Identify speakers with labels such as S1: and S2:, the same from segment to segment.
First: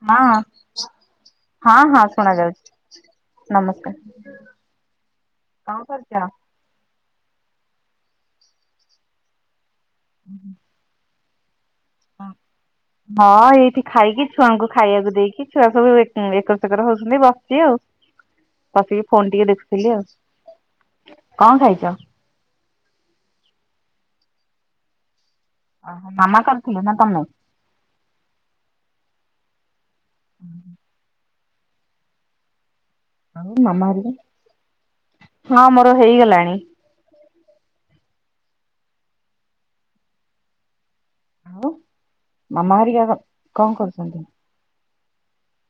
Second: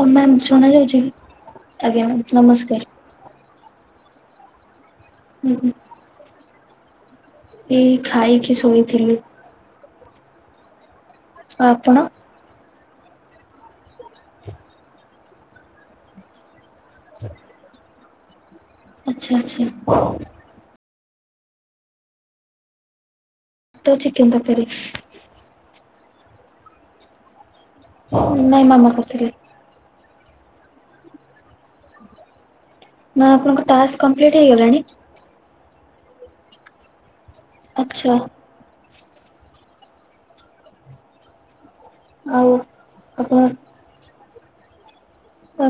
S1: ଓ
S2: ହଁ,
S1: ମ୍ୟାମ୍ ଶୁଣାଯାଉଛି କି?
S2: ହଁ,
S1: ଆଜ୍ଞା
S2: ହଁ,
S1: ମ୍ୟାମ୍ ନମସ୍କାର।
S2: ଶୁଣାଯାଉଛି। ନମସ୍କାର କଣ କରଛ?
S1: ଏଇ ଖାଇକି ଶୋଇଥିଲି।
S2: [inaudible]
S1: ଆଉ ଆପଣ?
S2: ହଁ, ଏଇଠି ଖାଇକି ଛୁଆଙ୍କୁ ଖାଇବାକୁ ଦେଇକି ଛୁଆ ସବୁ ଏକର ସେକର ହଉ ବସିଛି ଆଉ ବସିକି
S1: ଆଚ୍ଛା
S2: ଫୋନ ଟିକେ
S1: ଆଚ୍ଛା
S2: ଦେଖୁଥିଲି ଆଉ। କଣ ଖାଇଛ?
S1: ତ ଚିକେନ ତରକାରୀ।
S2: ଓହୋ, ମାମା କରିଥିଲେ ନା ତମେ?
S1: ନାଇଁ ମାମା କରିଥିଲେ।
S2: [inaudible]
S1: ମା
S2: ଆଉ
S1: ଆପଣଙ୍କ
S2: ମାମା
S1: ଟାସ୍କ କମ୍ପ୍ଲିଟ୍ ହେଇଗଲାଣି?
S2: ହେରିକା ହଁ, ମୋର ହେଇଗଲାଣି
S1: ଆଚ୍ଛା।
S2: ଆଉ
S1: ଆଉ
S2: ମାମା ହେରିକା
S1: ଆପଣ
S2: କଣ କରୁଛନ୍ତି?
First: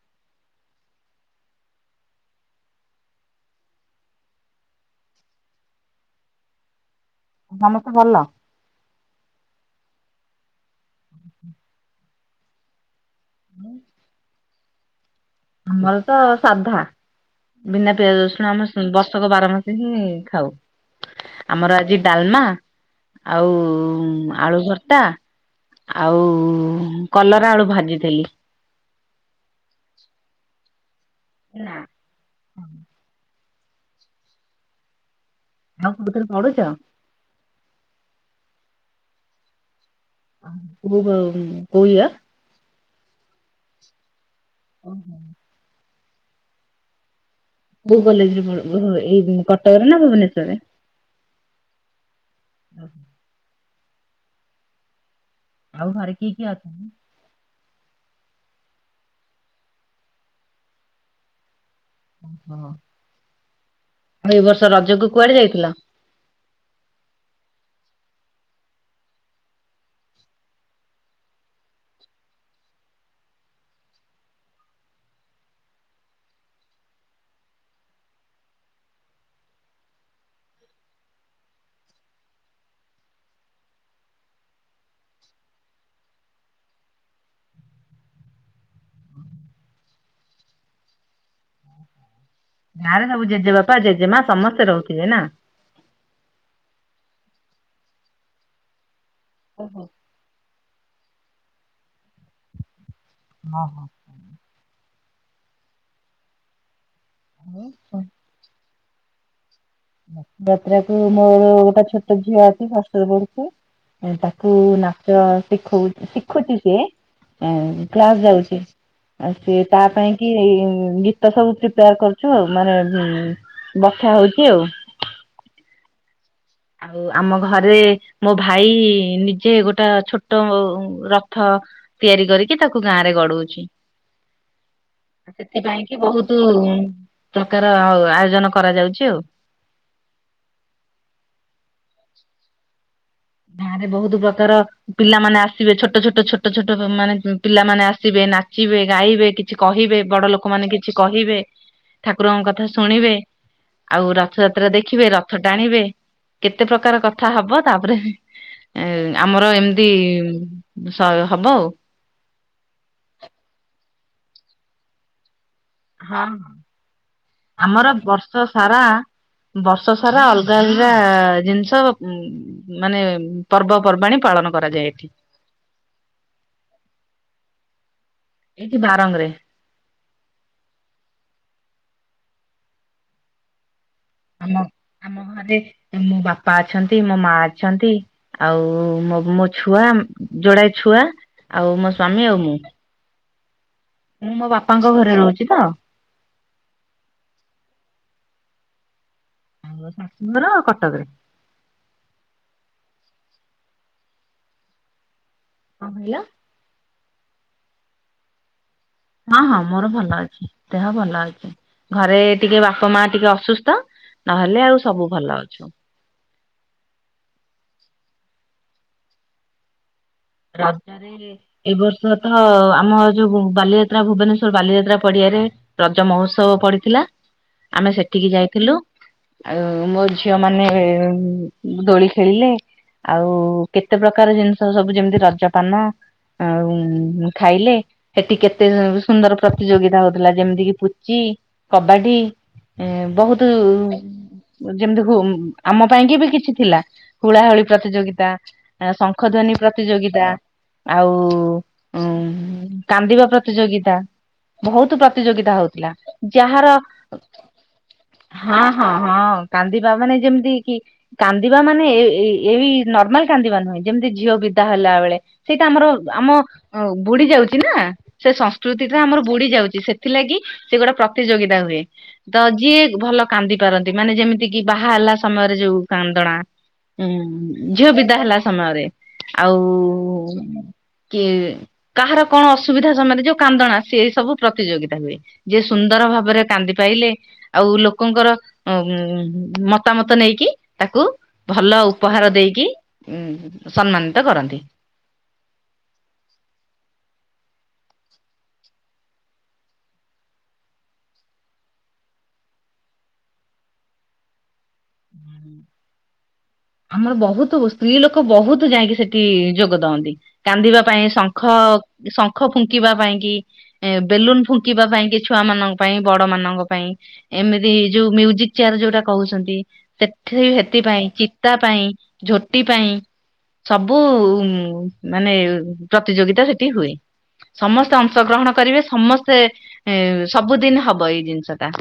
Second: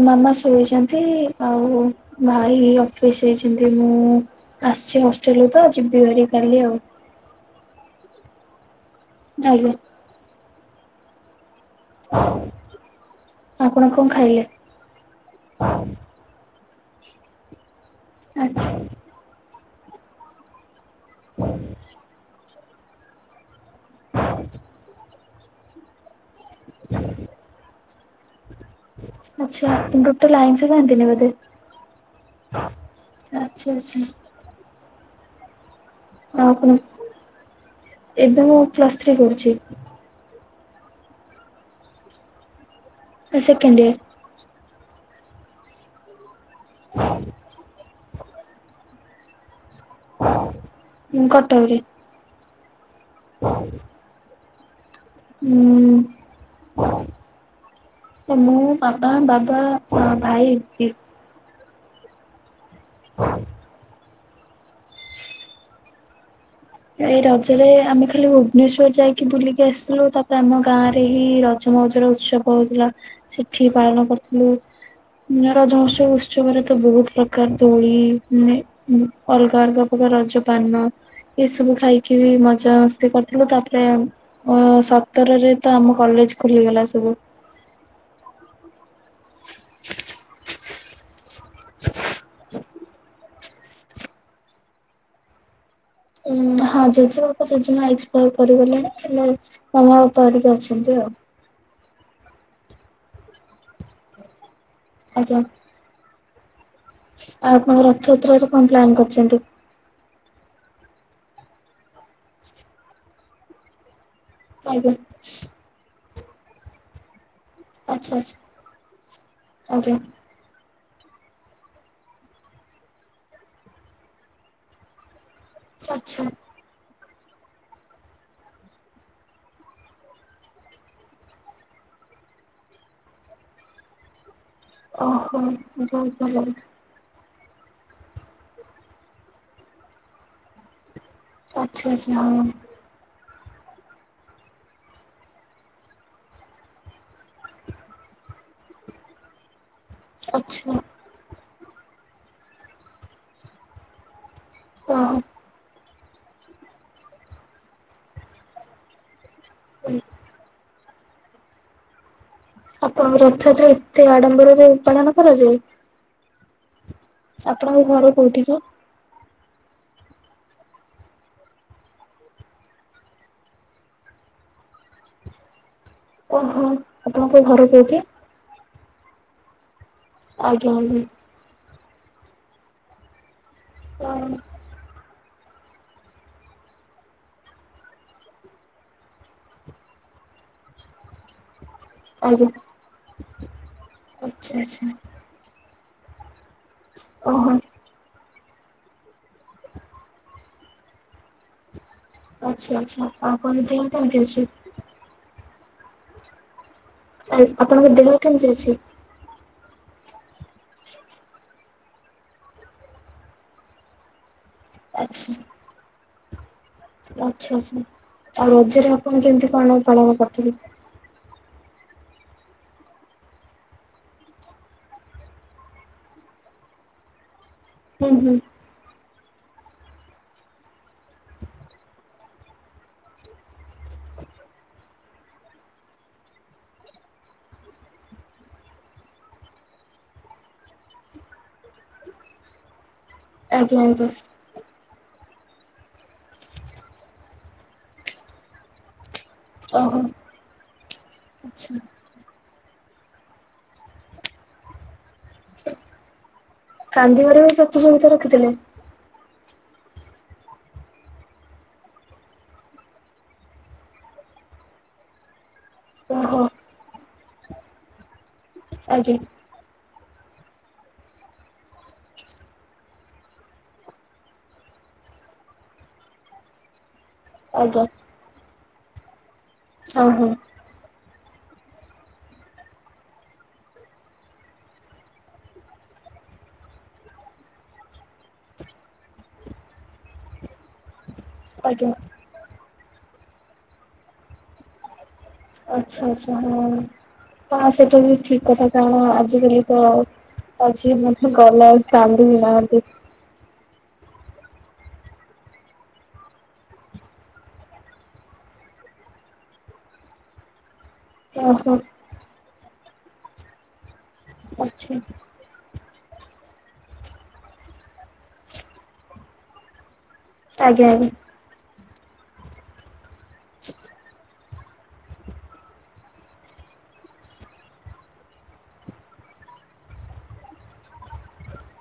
S1: ମାମା ଶୋଇଛନ୍ତି ଆଉ ଭାଇ ଅଫିସ ଯାଇଛନ୍ତି ମୁଁ ଆସିଛି ହଷ୍ଟେଲରୁ ତ ଯିବି [unintelligible] କାଲି ଆଉ।
S2: ସମସ୍ତେ ଭଲ?
S1: ଆଜ୍ଞା।
S2: [inaudible]
S1: ଆପଣ କଣ ଖାଇଲେ?
S2: ଆମର ତ ସାଧା ବିନା ପିଆଜ, ରସୁଣ
S1: ଆଚ୍ଛା
S2: ଆମ ବର୍ଷକ ବାର ମା ଖାଉ ଆମର ଆଜି ଡାଲମା ଆଉ ଆଳୁ ଭର୍ତା ଆଉ କଲରା ଆଳୁ ଭାଜିଥିଲି
S1: ଆଚ୍ଛା। ଟୋଟାଲି ଆଇଁଷ ଖାଆନ୍ତିନି ବୋଧେ? ଆଚ୍ଛା। ଆଚ୍ଛା।
S2: ଆଉ କୋଉଥିରେ
S1: ଆ
S2: ପଢୁଛ?
S1: ଆପଣ ଏବେ ମୁ ପ୍ଲସ୍ ଥ୍ରୀ କରୁଛି
S2: କୋ କୋଉ ୟର୍?
S1: ସେକଣ୍ଡ ଇୟର
S2: [inaudible]
S1: [unintelligible]
S2: ବୋ କଲେଜରେ ଏଇ କଟକରେ ନା ଭୁବନେଶ୍ଵରରେ
S1: ହଁ କଟକରେ
S2: [inaudible] ଆଉ ଘରେ
S1: ହୁଁ
S2: କିଏ କି ଆଛ
S1: ମୁଁ ବାପା ବାବା ଭାଇ
S2: [inaudible]
S1: [inaudible]
S2: ହଉ ଏ ବର୍ଷ ରଜ କ କୁଆଡେ ଯାଇଥିଲା
S1: ଏ ରଜରେ ଆମେ ଖାଲି ଭୁବନେଶ୍ଵର ଯାଇକି ବୁଲିକି ଆସିଥିଲୁ ତାପରେ ଆମ ଗାଁରେ ହିଁ ମଜର ଉତ୍ସବ ହଉଥିଲା ସେଠି ପାଳନ କରୁଥିଲୁ ନା ରଜହସ ଉତ୍ସବରେ ତ ବହୁତ ପ୍ରକାର ଦୋଳି ନେ ହୁଁ ଅଲଗା ଅଲଗା ପ୍ରକାର ରଜ ପାନ। ଏସବୁ ଖାଇକି ବି ମଜା ମସ୍ତି କରିଥିଲୁ ତାପରେ। ଓ ସତର ରେ ତ ଆମ କଲେଜ ଖୋଲିଗଲା ସବୁ‌। [unintelligible]
S2: ଗାଁ ରେ ସବୁ ଜେଜେ ବାପା ଜେଜେ ମା ସମସ୍ତେ ରହୁଥିବେ ନା।
S1: ଉଁ ହଁ ଜେଜେ ବାପା ଜେଜେ ମା ଏକ୍ସପାର କରି ଗଲେଣି ହେଲେ
S2: ଓହୋ।
S1: ମ ମୋ। ପଡିକି ଅଛନ୍ତି ଆଉ।
S2: ଅ ହଁ।
S1: ଆଜ୍ଞା। ଆଉ ଆପଣ ରଥଯାତ୍ରରେ କଣ ପ୍ଲାନ୍ କରିଛନ୍ତି।
S2: ରଥ ଯାତ୍ରା କୁ ମୋର ଗୋଟା ଛୋଟ ଝିଅ ଅଛି ଷଷ୍ଟ ରେ ପଢୁଛି ତା କୁ
S1: ଆଜ୍ଞା
S2: ନାଚ ଶିଖଉ ଶିଖୁଛି ସିଏ। ଆଉ
S1: ଆଚ୍ଛା
S2: କ୍ଲାସ
S1: ଆଚ୍ଛା
S2: ଯାଉଛି ଆଉ ସେ ତା
S1: ଆଜ୍ଞା
S2: ପାଇଁ। କି ଏଇ ଗୀତ ସବୁ ପ୍ରିପୋୟାର କରୁଛୁ ଆଉ ମାନେ ବଛା ହଉଛି ଆଉ।
S1: ଆଚ୍ଛା ଆଛା।
S2: ଆଉ ଆମ ଘରେ। ମୋ ଭାଇ ନିଜେ ଗୋଟା ଛୋଟ ରଥ‌। ତିଆରି କରିକି ତାକୁ ଗାଁ ରେ ଗଡଉଛି।
S1: ଓହୋ
S2: ସେଥିପାଇଁ କି
S1: ଭଲ
S2: ବହୁତ ପ୍ରକାର ଆୟୋଜନ କରାଯାଉଛି ଆଉ।
S1: ଆଚ୍ଛା ଆଚ୍ଛା ହଁ।
S2: ଗଁରେ ବହୁତ ପ୍ରକାର। ପିଲାମାନେ ଆସିବେ ଛୋଟ ଛୋଟ ଛୋଟ ଛୋଟ ମାନେ ପିଲାମାନେ ଆସିବେ ନାଚିବେ ଗାଇବେ କିଛି କହିବେ‌। ବଡ ଲୋକ ମାନେ
S1: ଆଚ୍ଛା
S2: କିଛି କହିବେ ଠାକୁରଙ୍କ କଥା ଶୁଣିବେ। ଆଉ ରଥଯାତ୍ରା ଦେଖିବେ ରଥ
S1: ଓହୋ।
S2: ଟାଣିବେ କେତେ ପ୍ରକାର କଥା ହବ ତାପରେ। ଏ ଆମର ଏମିତି ସ ହବ ଆଉ‌।
S1: ଆପଣଙ୍କ ରଥଯାତ୍ରା ଏତେ ଆଡମ୍ବରରେ ପାଳନ କରାଯାଏ।
S2: ହଁ
S1: ଆପଣଙ୍କ
S2: ଆମର
S1: ଘର କୋଉଠି
S2: ବର୍ଷ
S1: କି?
S2: ସାରା‌। ବର୍ଷ ସାରା ଅଲଗା ଅଲଗା ଜିନିଷ ଉଁ ମାନେ ପର୍ବ ପର୍ବାଣୀ ପାଳନ କରାଯାଏ ଏଠି‌।
S1: ଓ ହୋ ଆପଣଙ୍କ ଘର କେୋଉଠି‌।
S2: ଏଇଠି ବାରଙ୍ଗ ରେ‌।
S1: ଆଜ୍ଞା ଆଜ୍ଞା। କଣ।
S2: ଆମ ଆମ ଘରେ ମୋ ବାପା ଅଛନ୍ତି ମୋ ମା ଅଛନ୍ତି। ଆଉ ମୋ ମୋ ଛୁଆ ଯୋଡାଏ ଛୁଆ ଆଉ ମୋ ସ୍ଵାମୀ ଆଉ
S1: ଆଜ୍ଞା
S2: ମୁଁ। ମୁଁ ମୋ
S1: ଆଚ୍ଛା ଆଚ୍ଛା
S2: ବାପାଙ୍କ ଘରେ ରହୁଛି ତ।
S1: ଓ ହୋ।
S2: ମୋ ଶାଶୁ ଘର କଟକ ରେ।
S1: ଆଚ୍ଛା ଆଚ୍ଛା ଆଉ ଆପଣ ଙ୍କ ଦେହ କେମିତି ଅଛି?
S2: କଣ କହିଲ?
S1: କଇ ଆପଣଙ୍କ ଦେହ କେମିତି ଅଛି?
S2: ହଁ ହଁ ମୋର ଭଲ ଅଛି ଦେହ ଭଲ ଅଛି। ଘରେ ଟିକେ ବାପା ମା ଟିକେ ଅସୁସ୍ଥ ନହେଲେ ଆଉ ସବୁ ଭଲ ଅଛୁ।
S1: ଆଛା ଆଛା ଆଉ ରଜରେ ଆପଣ କେମିତି କଣ ପାଳନ କରିଥିଲେ?
S2: ରଜରେ ଏ ବର୍ଷ ତ ଆମ ଯୋଉ ବାଲିଯାତ୍ରା ଭୁବନେଶ୍ଵର ବାଲିଯାତ୍ରା ପଡିଆରେ। ରଜ ମହୋତ୍ସବ ପଡିଥିଲା ଆମେ
S1: ହୁଁ
S2: ସେଠିକି
S1: ହୁଁ
S2: ଯାଇଥିଲୁ। ଆଉ ମୋ ଝିଅ ମାନେ ଦୋଳି ଖେଳିଲେ। ଆଉ କେତେ ପ୍ରକାର ଜିନିଷ ସବୁ ଯେମିତି ରଜପାନ। ଆଉ ଖାଇଲେ। ସେଠି କେତେ ସୁନ୍ଦର ପ୍ରତିଯୋଗିତା ହଉଥିଲା ଯେମିତି କିି ପୁଚି, କବାଡି। ଏ ବହୁତ
S1: ଆଜ୍ଞା ଆଜ୍ଞା
S2: ଯେମିତି ଆମ ପାଇଁ କି ବି କିଛି ଥିଲା ହୁଳାହୁଳି ପ୍ରତିଯୋଗିତା। ଶଙ୍ଖ ଧ୍ୱନି
S1: ଓହୋ
S2: ପ୍ରତିଯୋଗିତା।
S1: ଆଚ୍ଛା।
S2: ଆଉ କାନ୍ଦିବା ପ୍ରତିଯୋଗିତା। ବହୁତ ପ୍ରତିଯୋଗିତା ହଉଥିଲା ଯାହାର
S1: କାନ୍ଦିିବାର ବି ପ୍ରତିଯୋଗିତା ରଖିଥିଲେ?
S2: ହଁ ହଁ ହଁ କାନ୍ଦିବା ମାନେ ଯେମିତି କି କାନ୍ଦିବା ମାନେ ଏଇ ନର୍ମାଲ କାନ୍ଦିବା ନୁହେଁ ଯେମିତି ଝିଅ ବି ହେଲା ବେଳେ ସେଇଟା ଆମର ଆମ
S1: ଓହୋ
S2: ବୁଡି ଯାଉଛି ନା ସେ କୃତି ଟା
S1: ଆଜ୍ଞା।
S2: ଆମର ବୁଡି ଯାଉଛି ସେଥିଲାଗି ସେ ଗୋଟେ ପ୍ରତିଯୋଗିତା ହୁଏ। ତ ଯିଏ ଭଲ କାନ୍ଦି ପାରନ୍ତି, ମାନେ ଯେମିତି କିି ବାହା ହେଲା ସମୟରେ ଯୋଉ କାନ୍ଦଣା। ହୁଁ
S1: ଆଜ୍ଞା
S2: ଝିଅ ବିଦା ହେଲା ସମୟରେ। ଆଉ
S1: ହଁ ହଁ
S2: କିଏ କାହାର କଣ ଅସୁବିଧା ସମୟରେ ଯୋଉ କାନ୍ଦଣା ସେ ଏଇ ସବୁ ପ୍ରତିଯୋଗିତା ହୁଏ। ଯିଏ ସୁନ୍ଦର ଭାବରେ କାନ୍ଦି ପାଇଲେ। ଆଉ ଲୋକଙ୍କର ମତାମତ ନେଇକି ତାକୁ ଭଲ
S1: ଆଜ୍ଞା
S2: ଉପହାର ଦେଇକି ଉ ସମ୍ମାନିତ କରନ୍ତି।
S1: ଆଚଛା ଆଚଛା ହଁ ହଁ ସେଟା ବି ଠିକ କଥା କାରଣ ଆଜିକାଲି ତ ଆଛି ମତେ ଗଲା ଆଉ କାନ୍ଦ ବିି ନାହାନ୍ତି।
S2: ଆମର ବହୁତ ସ୍ତ୍ରୀ ଲୋକ ବହୁତ ଯାଇକି ସେଠି ଯୋଗ ଦଅନ୍ତି କାନ୍ଦିବା ପାଇଁ ସ
S1: ଓହୋ
S2: ଶଙ୍ଖ ଫୁଙ୍କିବା ପାଇଁକି ବେଲୁନ ଫୁଙ୍କିବା
S1: ଆଚ୍ଛା।
S2: ପାଇଁକି ଛୁଆ ମାନଙ୍କ ପାଇଁ ବଡ ମାନଙ୍କ ପାଇଁ ଏମିତି ଯୋଉ ମ୍ୟୁଜିକ ଚେୟାର ଯୋଉଟା କହୁଛନ୍ତି ସେ ସେଥି
S1: ଆଜ୍ଞା
S2: ପାଇଁ
S1: ଆଜ୍ଞା
S2: ଚିତା ପାଇଁ ଝୋଟି ପାଇଁ। ସବୁ ମାନେ ପ୍ରତିଯୋଗିତା ସେଠି ହୁଏ। ସମସ୍ତେ ଅଂଶଗ୍ରହଣ କରିବେ ସମସ୍ତେ ଏ ସବୁଦିନ ହବ ଏଇ ଜିନିଷ ଟା।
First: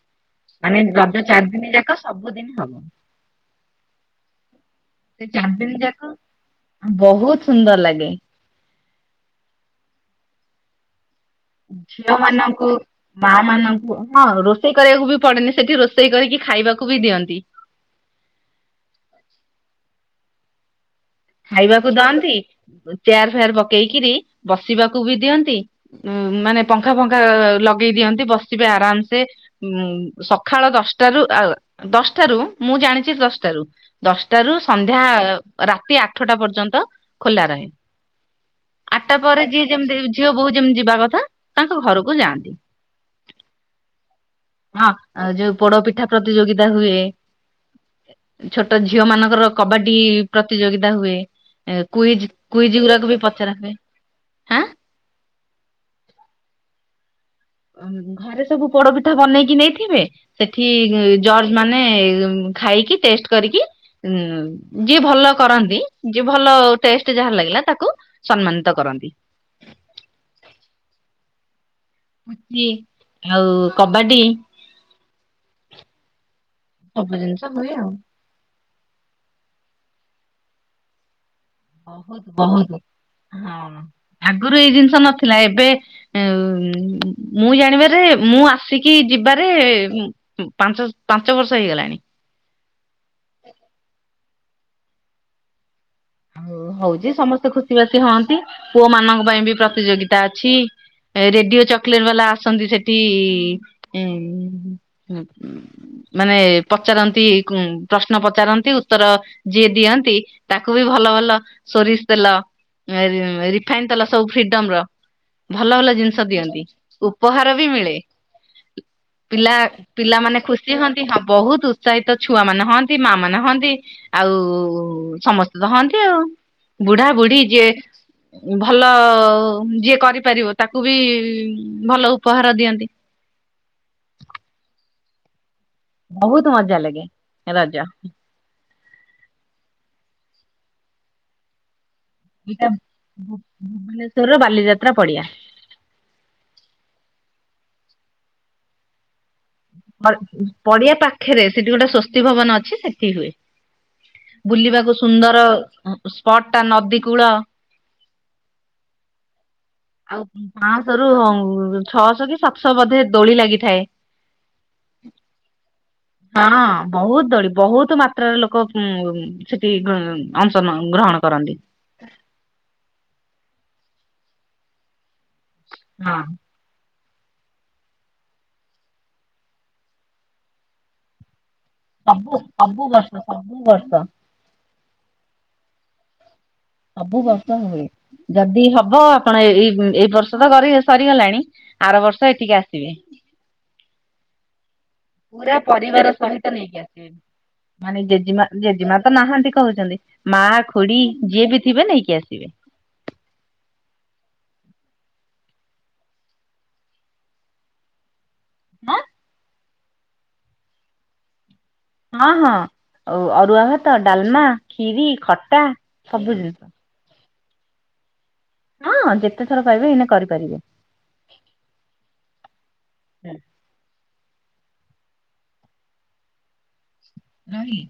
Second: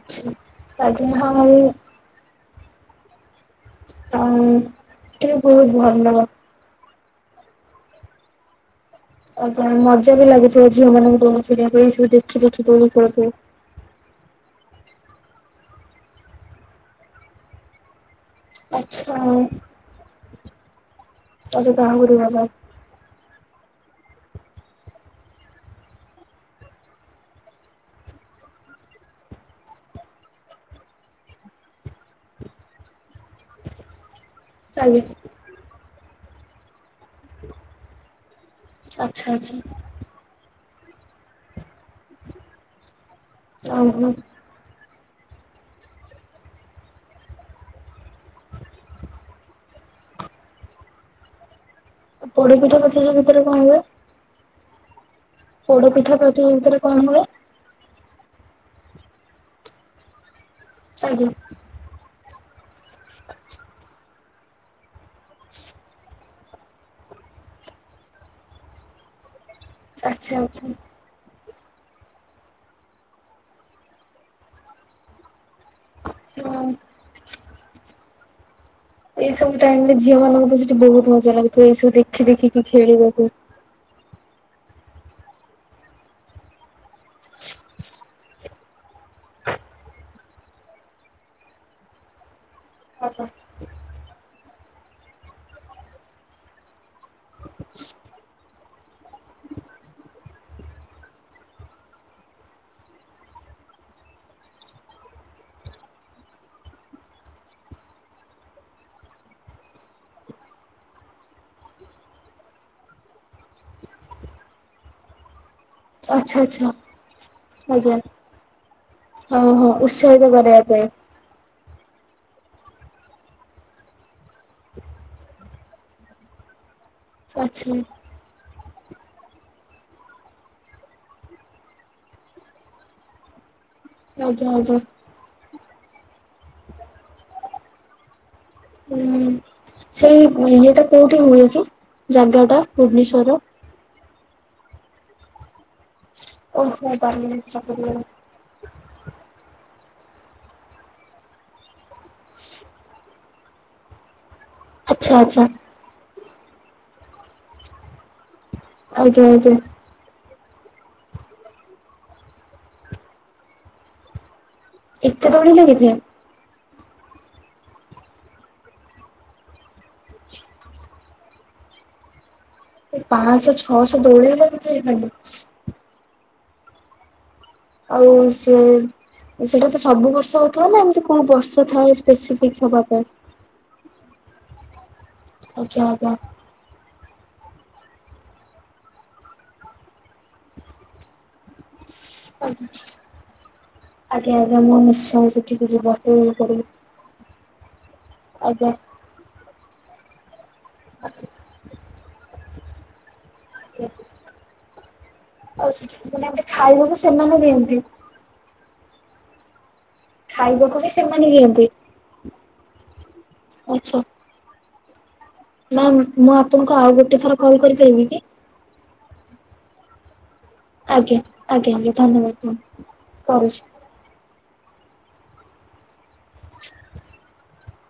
S1: ଆଛା।
S2: ମାନେ ରଜ ଚାରି ଦିନ ଯାକ ସବୁଦିନ ହବ।
S1: ଆଉ
S2: ସେ
S1: ଟ
S2: ଚାରି ଦିନ
S1: ବହୁତ
S2: ଯାକ
S1: ଭଲ।
S2: ବହୁତ ସୁନ୍ଦର ଲାଗେ।
S1: ଆଜ୍ଞା ମଜା ବି ଲାଗିଥିବ ଝିଅ ମାନଙ୍କୁ। ଖେଳିବାକୁ ଏଇ ସବୁ
S2: ଝିଅ
S1: ଦେଖି ଦେଖି
S2: ମାନଙ୍କୁ
S1: ଦୋଳି ଖେଳୁଥିବେ।
S2: ମା ମାନଙ୍କୁ ହଁ ରୋଷେଇ ରୋଷେଇ କରିବାକୁ ବି ପଡେନି ସେଠି ରୋଷେଇ କରିକି ଖାଇବାକୁ ବି ଦିଅନ୍ତି।
S1: ଆଛା। ତ
S2: ଖାଇବାକୁ
S1: ଆହୁରି
S2: ଦଅନ୍ତି
S1: ଭଲ
S2: ଚେୟାର ଫେୟାର ପକେଇକିରି ବସିବାକୁ ବି ଦିଅନ୍ତି। ଉ ମାନେ ପଙ୍ଖା ଫଙ୍ଖା ଲଗେଇ ଦିଅନ୍ତି ବସିବେ ଆରାମ ସେ। ଉଁ ସଖାଳ ଦଶଟାରୁ ଆ ଦଶଟାରୁ ମୁଁ ଜାଣିଛି ଦଶଟାରୁ। ଦଶଟାରୁ ସନ୍ଧ୍ୟା
S1: ଆଜ୍ଞା
S2: ରାତି ଆଠଟା ପର୍ଯ୍ୟନ୍ତ ଖୋଲା ରହେ। ଆଠଟା
S1: ଆଚ୍ଛା
S2: ପରେ
S1: ଆଚ୍ଛା
S2: ଯିଏ ଯେମିତି ଝିଅ ବୋହୁ ଯେମିତି ଯିବା କଥା ତାଙ୍କ ଘରକୁ ଯାଆନ୍ତି।
S1: ଉଁଁ ହୁଁ।
S2: ହଁ ଯୋଉ ପୋଡ଼ପିଠା ପ୍ରତିଯୋଗିତା ହୁଏ। ଛୋଟ ଝିଅ ମାନଙ୍କର କବାଡି ପ୍ରତିଯୋଗିତା ହୁଏ। କୁଇଜ
S1: ପୋଡପିଠା
S2: କୁଇଜ ଗୁରାକୁ ବି
S1: ପ୍ରତିଯୋଗିତାରେ କଣ
S2: ପଚାରନ୍ତି।
S1: ପୋଡ଼ପିଠା ପ୍ରତିଯୋଗିତାରେ କଣ ହୁଏ?
S2: ଘରେ ସବୁ ପୋଡ଼ପିଠା ବନେଇକି ନେଇଥିବେ ସେଠି ଇ ଇ
S1: ଆଜ୍ଞା
S2: ଜର୍ଜ ମାନେ ଖାଇକି ଟେଷ୍ଟ କରିକି ଉଁ ଯିଏ ଭଲ କରନ୍ତି ଯିଏ ଭଲ ଟେଷ୍ଟ ଯାହାର ଲାଗିଲା ତାକୁ ସମ୍ମାନିତ କରନ୍ତି।
S1: ଆଚ୍ଛା ଆଛା।
S2: ପୁଚି ଆଉ କବାଡି।
S1: [unintelligible]
S2: ସବୁ ଜିନିଷ ହୁଏ ଆଉ।
S1: ଏଇ ସବୁ ଟାଇମ ରେ ଝିଅ ମାନଙ୍କୁ ତ ସେଠି ବହୁତ ମଜା ଲାଗୁଥିବ। ଏଇ ସବୁ ଦେଖି ଦେଖିକି
S2: ବହୁତ
S1: ଖେଳିବାକୁ।
S2: ହଁ। ଆଗରୁ ଏଇ ଜିନିଷ ନଥିଲା ଏବେ ଆମ୍ ଉ ମୁଁ ଜାଣିବାରେ ମୁଁ ଆସିକି ଯିବାରେ ଏମ୍ ପାଞ୍ଚଶ୍ ପାଞ୍ଚ ବର୍ଷ ହେଇଗଲାଣି।
S1: ଆଚ୍ଛା
S2: ହଉ ହଉଛି ସମସ୍ତେ ଖୁସି ବାସି ହଅନ୍ତି ପୁଅ ମାନଙ୍କ ପାଇଁ ବି ପ୍ରତିଯୋଗିତା ଅଛି। ରେଡିଓ ଚକୋଲେଟ୍ ବାଲା ଆସନ୍ତି ସେଠି ଇ ଏନ୍ ଉଁ ମାନେ ପଚାରନ୍ତି ଉଁ ପ୍ରଶ୍ନ ପଚାରନ୍ତି। ଉତ୍ତର ଯିଏ ଦିଅନ୍ତି ତା ବି ଭଲ ଭଲ ସୋରିଷ ତେଲ, ରି ରି ରିଫାଇନ ତେଲ ସବୁ ଫ୍ରିଡମ ର ଭଲ ଭଲ ଜିନିଷ ଦିଅନ୍ତି
S1: ଆଚ୍ଛା
S2: ଉପହାର ବି ମିଳେ।
S1: ଆଜ୍ଞା ହଁ
S2: ପିଲା
S1: ହଁ ଉତ୍ସାହିତ
S2: ପିଲାମାନେ
S1: କରିବା
S2: ଖୁସି
S1: ପାଇଁ
S2: ହୁଅନ୍ତି ହଁ ବହୁତ ସହିତ ଛୁଆ ମାନେ ହଅନ୍ତି, ମା ମାନେ ହଅନ୍ତି, ଆଉ ସମସ୍ତେ ତ ହଅନ୍ତି ଆଉ। ବୁଢ଼ା ବୁଢ଼ୀ ଯିଏ
S1: ଆଚ୍ଛା
S2: ଭଲ ଅ ଅ ଯିଏ କରିପାରିବ ତାକୁ ବି ଇ ଇ ଭଲ ଉପହାର ଦିଅନ୍ତି।
S1: ଆଜ୍ଞା ଆଜ୍ଞା।
S2: ବହୁତ ମଜା ଲାଗେ ରଜ।
S1: [unintelligible] ସେଇ ଇଏଟା କୋଉଠି ହୁଏ କି? ଜାଗା ଟା
S2: ଏଇଟା
S1: ଭୁବନେଶ୍ଵରର?
S2: ଭୁବ ଭୁବନେଶ୍ଵରର ବାଲିଯାତ୍ରା ପଡ଼ିଆ।
S1: ଓହୋ [unintelligible]
S2: ପଡ ଆଁ ପଡିଆ ପାଖରେ ସେଠି ଗୋଟେ ସ୍ଵସ୍ତି ଭବନ ଅଛି ସେଠି ହୁଏ। ବୁଲିବାକୁ
S1: ଆଚ୍ଛା
S2: ସୁନ୍ଦର,
S1: ଆଚ୍ଛା
S2: ସ୍ପଟ ଟା ନଦୀ କୂଳ।
S1: ଆଜ୍ଞା ଆଜ୍ଞା।
S2: ଆଉ ପାଞ୍ଚଶହରୁ ଛଅଶହ କି ସାତଶହ ବୋଧେ ଦୋଳି ଲାଗିଥାଏ।
S1: ଏତେ ଦୋଳିି ଲାଗିଥାଏ?
S2: ହଁ ବହୁତ ଦୋଳି, ବହୁତ ମାତ୍ରାରେ, ଲୋକ ଉଁ ଉଁ ସେଠି ଉଁ ଅଂଶ ଗ୍ରହନ୍ ଗ୍ରହଣ କରନ୍ତି।
S1: ପାଞ୍ଚଶହ ଛଅଶହ ଦୋଳି ଲାଗିଥାଏ ଖାଲି।
S2: [unintelligible]
S1: ଆଉ ସେ ସେଟା ତ ସବୁ ବର୍ଷ ହଉଥିବ ନା ଏମ୍ ଏତେ କୋଉ ବର୍ଷ ଥାଏ
S2: ସବୁ
S1: ସ୍ପେସିଫିକ୍ ହବା
S2: ସବୁ
S1: ପାଇଁ।
S2: [unintelligible]
S1: ଆଜ୍ଞା ଆଜ୍ଞା।
S2: ସବୁ ବର୍ଷ ହୁଏ ଯଦି ହବ ଆପଣ ଏଇ ଏଇ ବର୍ଷ ତ ସରିଗଲାଣି। ଆର ବର୍ଷ ଏଠିକି ଆସିବେ।
S1: ଆଜ୍ଞା ଆଜ୍ଞା ମୁଁ ନିଶ୍ଚି
S2: ପୁରା ପରିବାର ସହିତ ନେଇକି ଆସିବେ। ମାନେ ଜେଜେମା
S1: ଆଜ୍ଞା।
S2: ଜେଜେମା ତ ନାହାନ୍ତି କହୁଚନ୍ତି। ମା, ଖୁଡି ଯିଏ ବି ଥିବେ ନେଇକି ଆସିବେ।
S1: [inaudible] ଆଉ ସେଠି ମାନେ ଖାଇବୁକି ସେମାନେ ଦିଅନ୍ତି।
S2: ଆଁ
S1: ଖାଇବାକୁ ବି ସେମାନେ ଦିଅନ୍ତି।
S2: ହଁ ହଁ ଅରୁଆ ଭାତ, ଡାଲମା, କ୍ଷୀରି, ଖଟ
S1: ମ ମୁଁ ଆପଣଙ୍କୁ ଆଉ ଗୋଟେ ଥର କଲ୍ କରିପାରିବି କି?
S2: ହଁ ଯେତେ ଥର ପାଇବେ ଏଇନା କରିପାରିବେ।
S1: ଆଜ୍ଞା ଆଜ୍ଞା ଆଜ୍ଞା ଧନ୍ୟବାଦ କରୁଛି।
S2: ନାହିଁ